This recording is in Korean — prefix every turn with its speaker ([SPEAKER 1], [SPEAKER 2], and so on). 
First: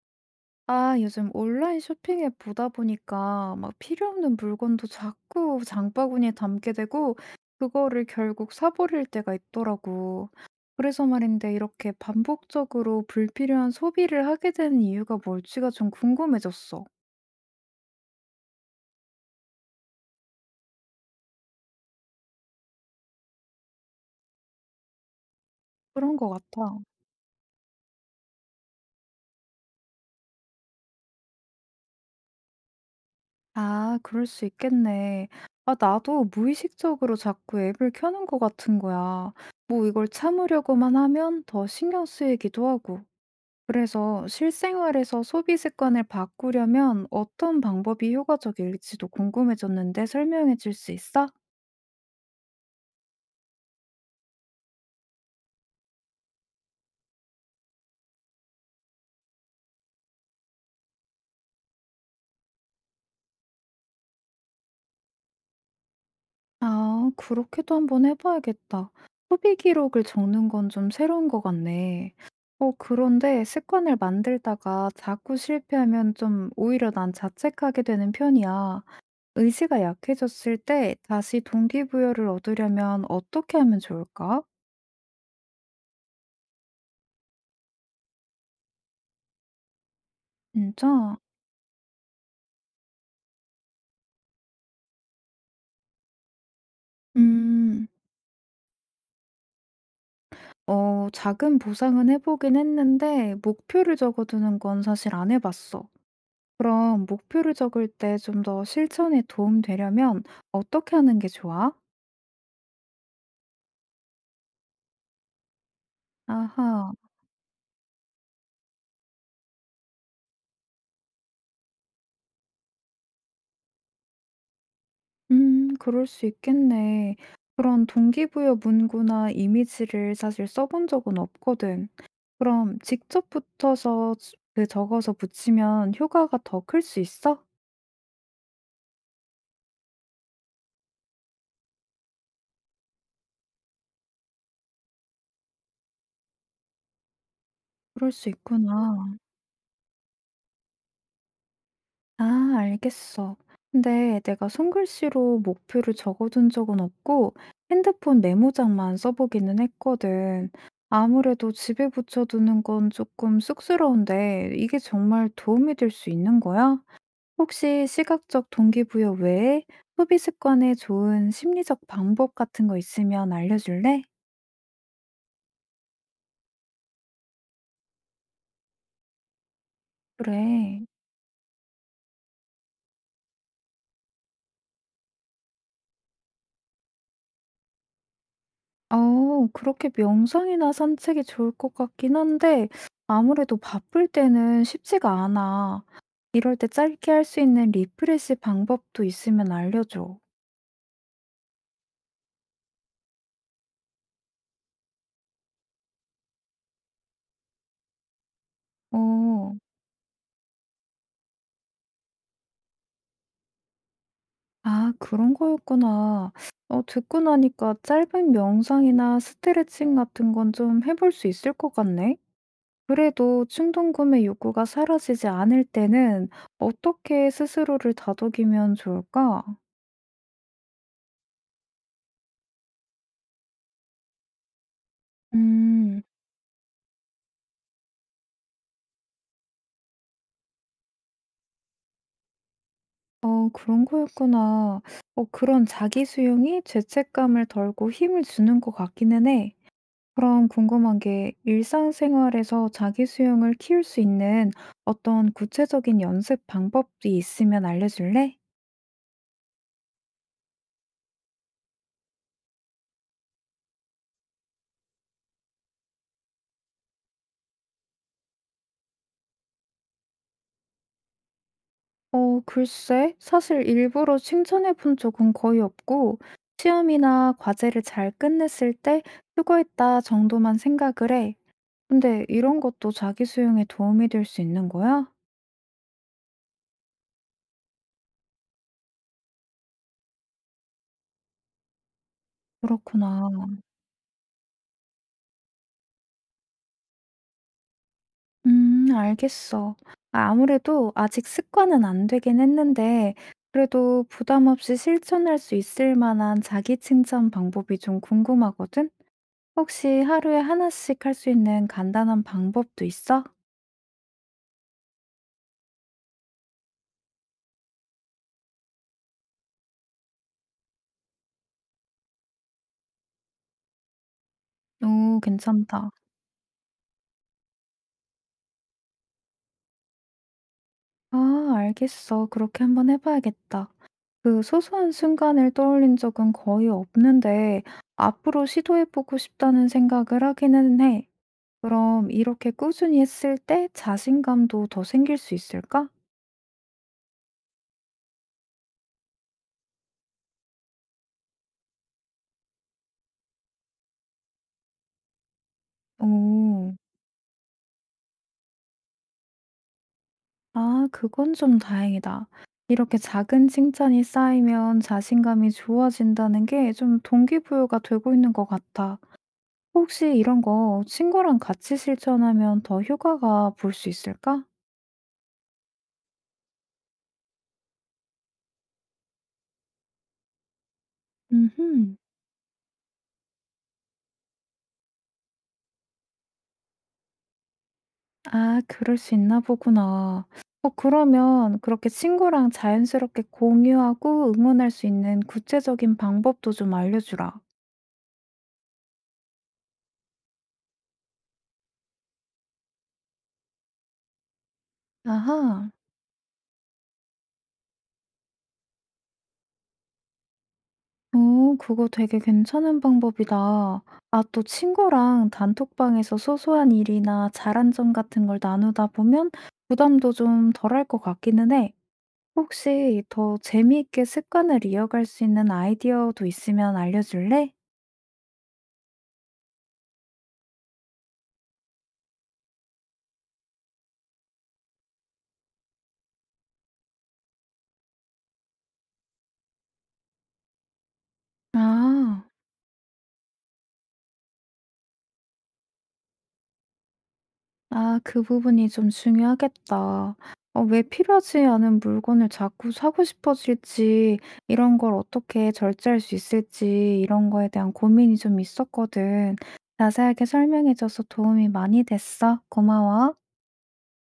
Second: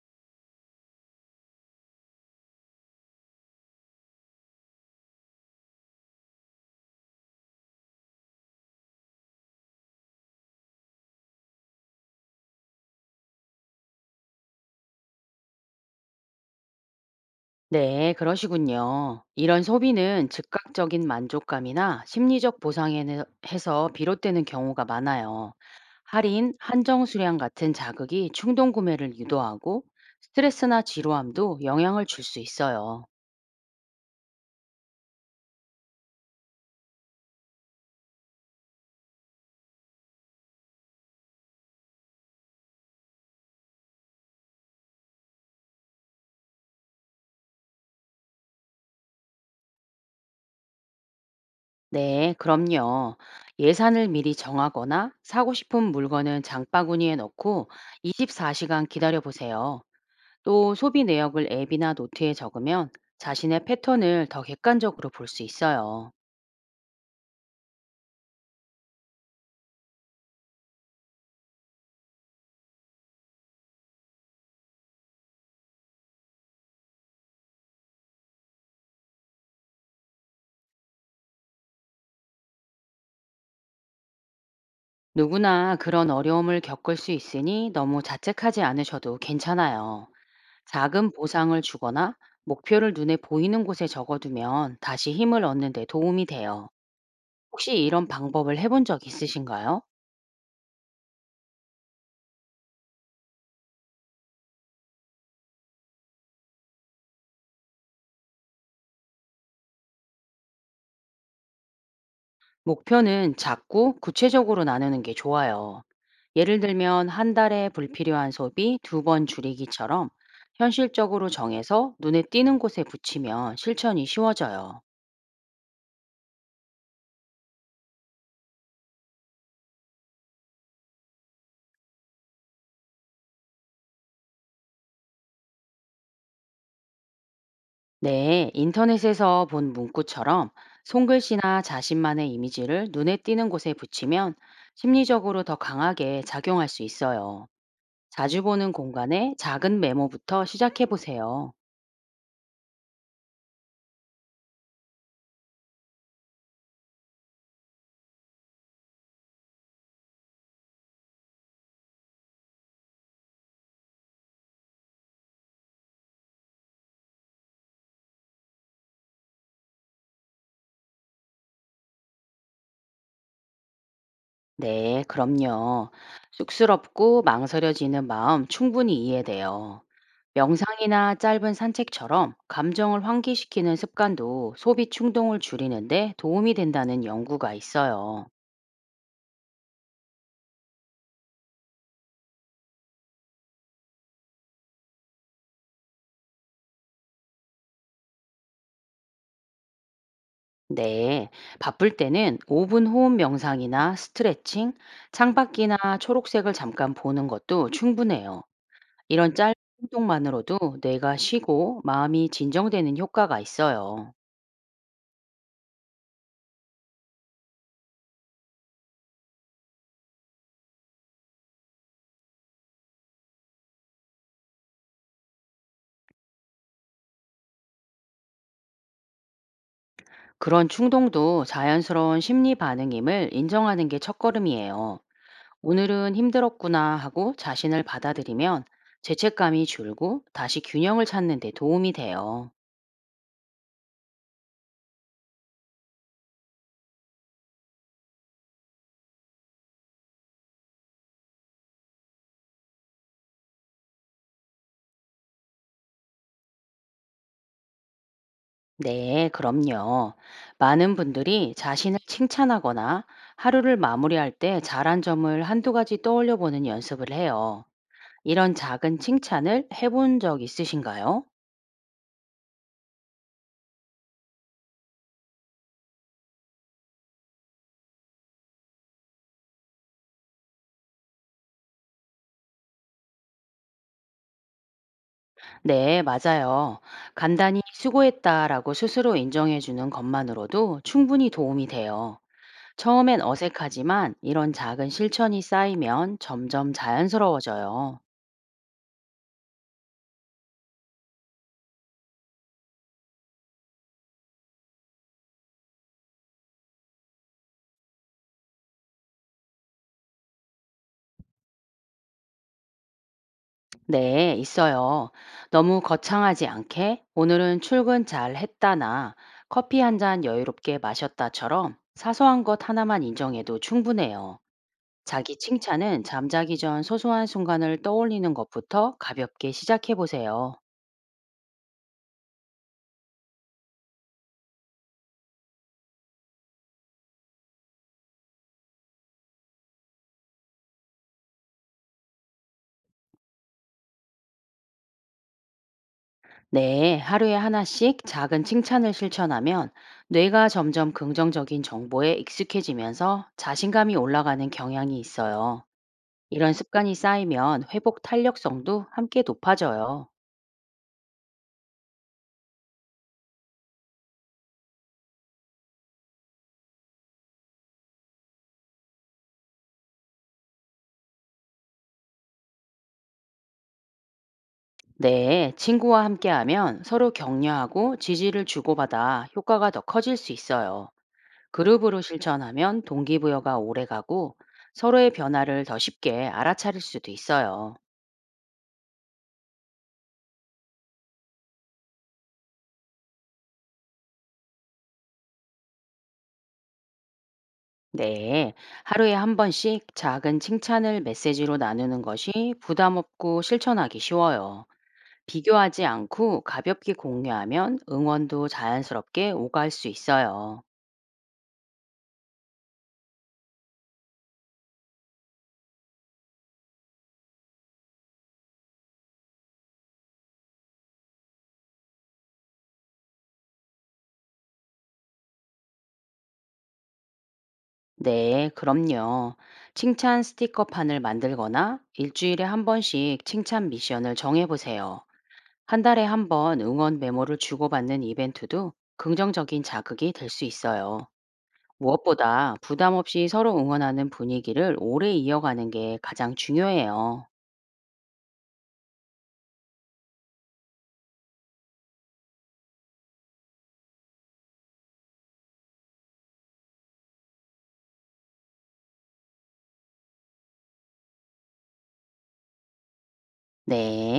[SPEAKER 1] 아, 요즘 온라인 쇼핑 앱 보다 보니까 막 필요 없는 물건도 자꾸 장바구니에 담게 되고 그거를 결국 사버릴 때가 있더라고. 그래서 말인데 이렇게 반복적으로 불필요한 소비를 하게 되는 이유가 뭘지가 좀 궁금해졌어.
[SPEAKER 2] 네, 그러시군요. 이런 소비는 즉각적인 만족감이나 심리적 보상에서 비롯되는 경우가 많아요.
[SPEAKER 1] 그런 것
[SPEAKER 2] 할인,
[SPEAKER 1] 같아.
[SPEAKER 2] 한정 수량 같은 자극이 충동 구매를 유도하고 스트레스나 지루함도 영향을 줄 수 있어요.
[SPEAKER 1] 아, 그럴 수 있겠네. 아, 나도 무의식적으로 자꾸 앱을 켜는 것 같은 거야. 뭐 이걸 참으려고만 하면 더 신경 쓰이기도 하고. 그래서 실생활에서 소비 습관을 바꾸려면 어떤 방법이 효과적일지도 궁금해졌는데 설명해 줄 수 있어?
[SPEAKER 2] 네, 그럼요. 예산을 미리 정하거나 사고 싶은 물건은 장바구니에 넣고 24시간 기다려 보세요. 또 소비 내역을 앱이나 노트에 적으면 자신의 패턴을 더 객관적으로 볼 수 있어요.
[SPEAKER 1] 아, 그렇게도 한번 해봐야겠다. 소비 기록을 적는 건 좀 새로운 것 같네. 어, 그런데 습관을 만들다가 자꾸 실패하면 좀 오히려 난 자책하게 되는 편이야. 의지가 약해졌을 때 다시 동기부여를 얻으려면 어떻게 하면 좋을까?
[SPEAKER 2] 누구나 그런 어려움을 겪을 수 있으니 너무 자책하지 않으셔도 괜찮아요. 작은
[SPEAKER 1] 진짜?
[SPEAKER 2] 보상을 주거나 목표를 눈에 보이는 곳에 적어두면 다시 힘을 얻는 데 도움이 돼요. 혹시
[SPEAKER 1] 음.
[SPEAKER 2] 이런 방법을 해본 적 있으신가요?
[SPEAKER 1] 어, 작은 보상은 해보긴 했는데, 목표를 적어두는 건 사실 안 해봤어. 그럼 목표를 적을 때 좀 더 실천에 도움 되려면 어떻게 하는 게 좋아?
[SPEAKER 2] 목표는 작고 구체적으로 나누는 게 좋아요. 예를
[SPEAKER 1] 아하,
[SPEAKER 2] 들면 한 달에 불필요한 소비 두 번 줄이기처럼 현실적으로 정해서 눈에 띄는 곳에 붙이면 실천이 쉬워져요.
[SPEAKER 1] 그럴 수 있겠네. 그런 동기부여 문구나 이미지를 사실 써본 적은 없거든. 그럼 직접 붙어서 그 적어서 붙이면 효과가 더 클 수 있어?
[SPEAKER 2] 네, 인터넷에서 본 문구처럼 손글씨나 자신만의 이미지를 눈에 띄는 곳에 붙이면 심리적으로 더 강하게 작용할 수 있어요.
[SPEAKER 1] 그럴 수
[SPEAKER 2] 자주 보는
[SPEAKER 1] 있구나.
[SPEAKER 2] 공간에 작은 메모부터 시작해 보세요.
[SPEAKER 1] 아, 알겠어. 근데 내가 손글씨로 목표를 적어둔 적은 없고 핸드폰 메모장만 써보기는 했거든. 아무래도 집에 붙여두는 건 조금 쑥스러운데 이게 정말 도움이 될 수 있는 거야? 혹시 시각적 동기부여 외에 소비 습관에 좋은 심리적 방법 같은 거 있으면 알려줄래?
[SPEAKER 2] 네, 그럼요. 쑥스럽고 망설여지는 마음 충분히 이해돼요.
[SPEAKER 1] 그래.
[SPEAKER 2] 명상이나 짧은 산책처럼 감정을 환기시키는 습관도 소비 충동을 줄이는데 도움이 된다는 연구가 있어요.
[SPEAKER 1] 어 그렇게 명상이나 산책이 좋을 것 같긴 한데 아무래도 바쁠 때는 쉽지가 않아. 이럴 때 짧게 할 수 있는 리프레시 방법도 있으면 알려줘.
[SPEAKER 2] 네, 바쁠 때는 5분 호흡 명상이나 스트레칭, 창밖이나 초록색을 잠깐 보는 것도 충분해요. 이런 짧은
[SPEAKER 1] 어.
[SPEAKER 2] 행동만으로도 뇌가 쉬고 마음이 진정되는 효과가 있어요.
[SPEAKER 1] 아, 그런 거였구나. 어, 듣고 나니까 짧은 명상이나 스트레칭 같은 건 좀 해볼 수 있을 것 같네. 그래도 충동 구매 욕구가 사라지지 않을 때는 어떻게 스스로를 다독이면 좋을까?
[SPEAKER 2] 그런 충동도 자연스러운 심리 반응임을 인정하는 게 첫걸음이에요.
[SPEAKER 1] 음.
[SPEAKER 2] 오늘은 힘들었구나 하고 자신을 받아들이면 죄책감이 줄고 다시 균형을 찾는 데 도움이 돼요.
[SPEAKER 1] 어 그런 거였구나. 어 그런 자기 수용이 죄책감을 덜고 힘을 주는 것 같기는 해. 그럼 궁금한 게 일상생활에서 자기 수용을 키울 수 있는 어떤 구체적인 연습 방법이 있으면 알려줄래?
[SPEAKER 2] 네, 그럼요. 많은 분들이 자신을 칭찬하거나 하루를 마무리할 때 잘한 점을 한두 가지 떠올려 보는 연습을 해요. 이런 작은 칭찬을 해본 적 있으신가요?
[SPEAKER 1] 어 글쎄 사실 일부러 칭찬해 본 적은 거의 없고 시험이나 과제를 잘 끝냈을 때 "수고했다." 정도만 생각을 해. 근데 이런 것도 자기 수용에 도움이 될 수 있는 거야?
[SPEAKER 2] 네, 맞아요. 간단히 수고했다라고 스스로 인정해 주는 것만으로도 충분히 도움이 돼요. 처음엔
[SPEAKER 1] 그렇구나.
[SPEAKER 2] 어색하지만 이런 작은 실천이 쌓이면 점점 자연스러워져요.
[SPEAKER 1] 알겠어. 아, 아무래도 아직 습관은 안 되긴 했는데, 그래도 부담 없이 실천할 수 있을 만한 자기 칭찬 방법이 좀 궁금하거든? 혹시 하루에 하나씩 할 수 있는 간단한 방법도 있어?
[SPEAKER 2] 네, 있어요. 너무 거창하지 않게 오늘은 출근 잘 했다나 커피 한 잔 여유롭게 마셨다처럼 사소한 것 하나만 인정해도 충분해요.
[SPEAKER 1] 오,
[SPEAKER 2] 자기
[SPEAKER 1] 괜찮다.
[SPEAKER 2] 칭찬은 잠자기 전 소소한 순간을 떠올리는 것부터 가볍게 시작해 보세요.
[SPEAKER 1] 아, 알겠어. 그렇게 한번 해봐야겠다. 그 소소한 순간을 떠올린 적은 거의 없는데, 앞으로 시도해보고 싶다는 생각을 하기는 해. 그럼 이렇게 꾸준히 했을 때 자신감도 더 생길 수 있을까?
[SPEAKER 2] 네, 하루에 하나씩 작은 칭찬을 실천하면 뇌가 점점 긍정적인 정보에 익숙해지면서 자신감이 올라가는 경향이 있어요. 이런
[SPEAKER 1] 오,
[SPEAKER 2] 습관이 쌓이면 회복 탄력성도 함께 높아져요.
[SPEAKER 1] 아, 그건 좀 다행이다. 이렇게 작은 칭찬이 쌓이면 자신감이 좋아진다는 게 좀 동기부여가 되고 있는 것 같아. 혹시 이런 거 친구랑 같이 실천하면 더 효과가 볼 수 있을까?
[SPEAKER 2] 네, 친구와 함께하면 서로 격려하고 지지를 주고받아 효과가 더 커질 수 있어요.
[SPEAKER 1] 음흠.
[SPEAKER 2] 그룹으로 실천하면 동기부여가 오래가고 서로의 변화를 더 쉽게 알아차릴 수도 있어요.
[SPEAKER 1] 아, 그럴 수 있나 보구나. 어, 그러면 그렇게 친구랑 자연스럽게 공유하고 응원할 수 있는 구체적인 방법도 좀 알려주라.
[SPEAKER 2] 네, 하루에 한 번씩 작은 칭찬을 메시지로 나누는 것이 부담 없고 실천하기 쉬워요.
[SPEAKER 1] 아하.
[SPEAKER 2] 비교하지 않고 가볍게 공유하면 응원도 자연스럽게 오갈 수 있어요.
[SPEAKER 1] 어, 그거 되게 괜찮은 방법이다. 아, 또 친구랑 단톡방에서 소소한 일이나 잘한 점 같은 걸 나누다 보면 부담도 좀 덜할 것 같기는 해. 혹시 더 재미있게 습관을 이어갈 수 있는 아이디어도 있으면 알려줄래?
[SPEAKER 2] 네, 그럼요. 칭찬 스티커판을 만들거나 일주일에 한 번씩 칭찬 미션을 정해보세요. 한 달에 한 번 응원 메모를 주고받는 이벤트도 긍정적인 자극이 될 수 있어요.
[SPEAKER 1] 아.
[SPEAKER 2] 무엇보다 부담 없이 서로 응원하는 분위기를 오래 이어가는 게 가장 중요해요.
[SPEAKER 1] 아, 그 부분이 좀 중요하겠다. 어, 왜 필요하지 않은 물건을 자꾸 사고 싶어질지, 이런 걸 어떻게 절제할 수 있을지, 이런 거에 대한 고민이 좀 있었거든. 자세하게 설명해줘서 도움이 많이 됐어. 고마워.
[SPEAKER 2] 네.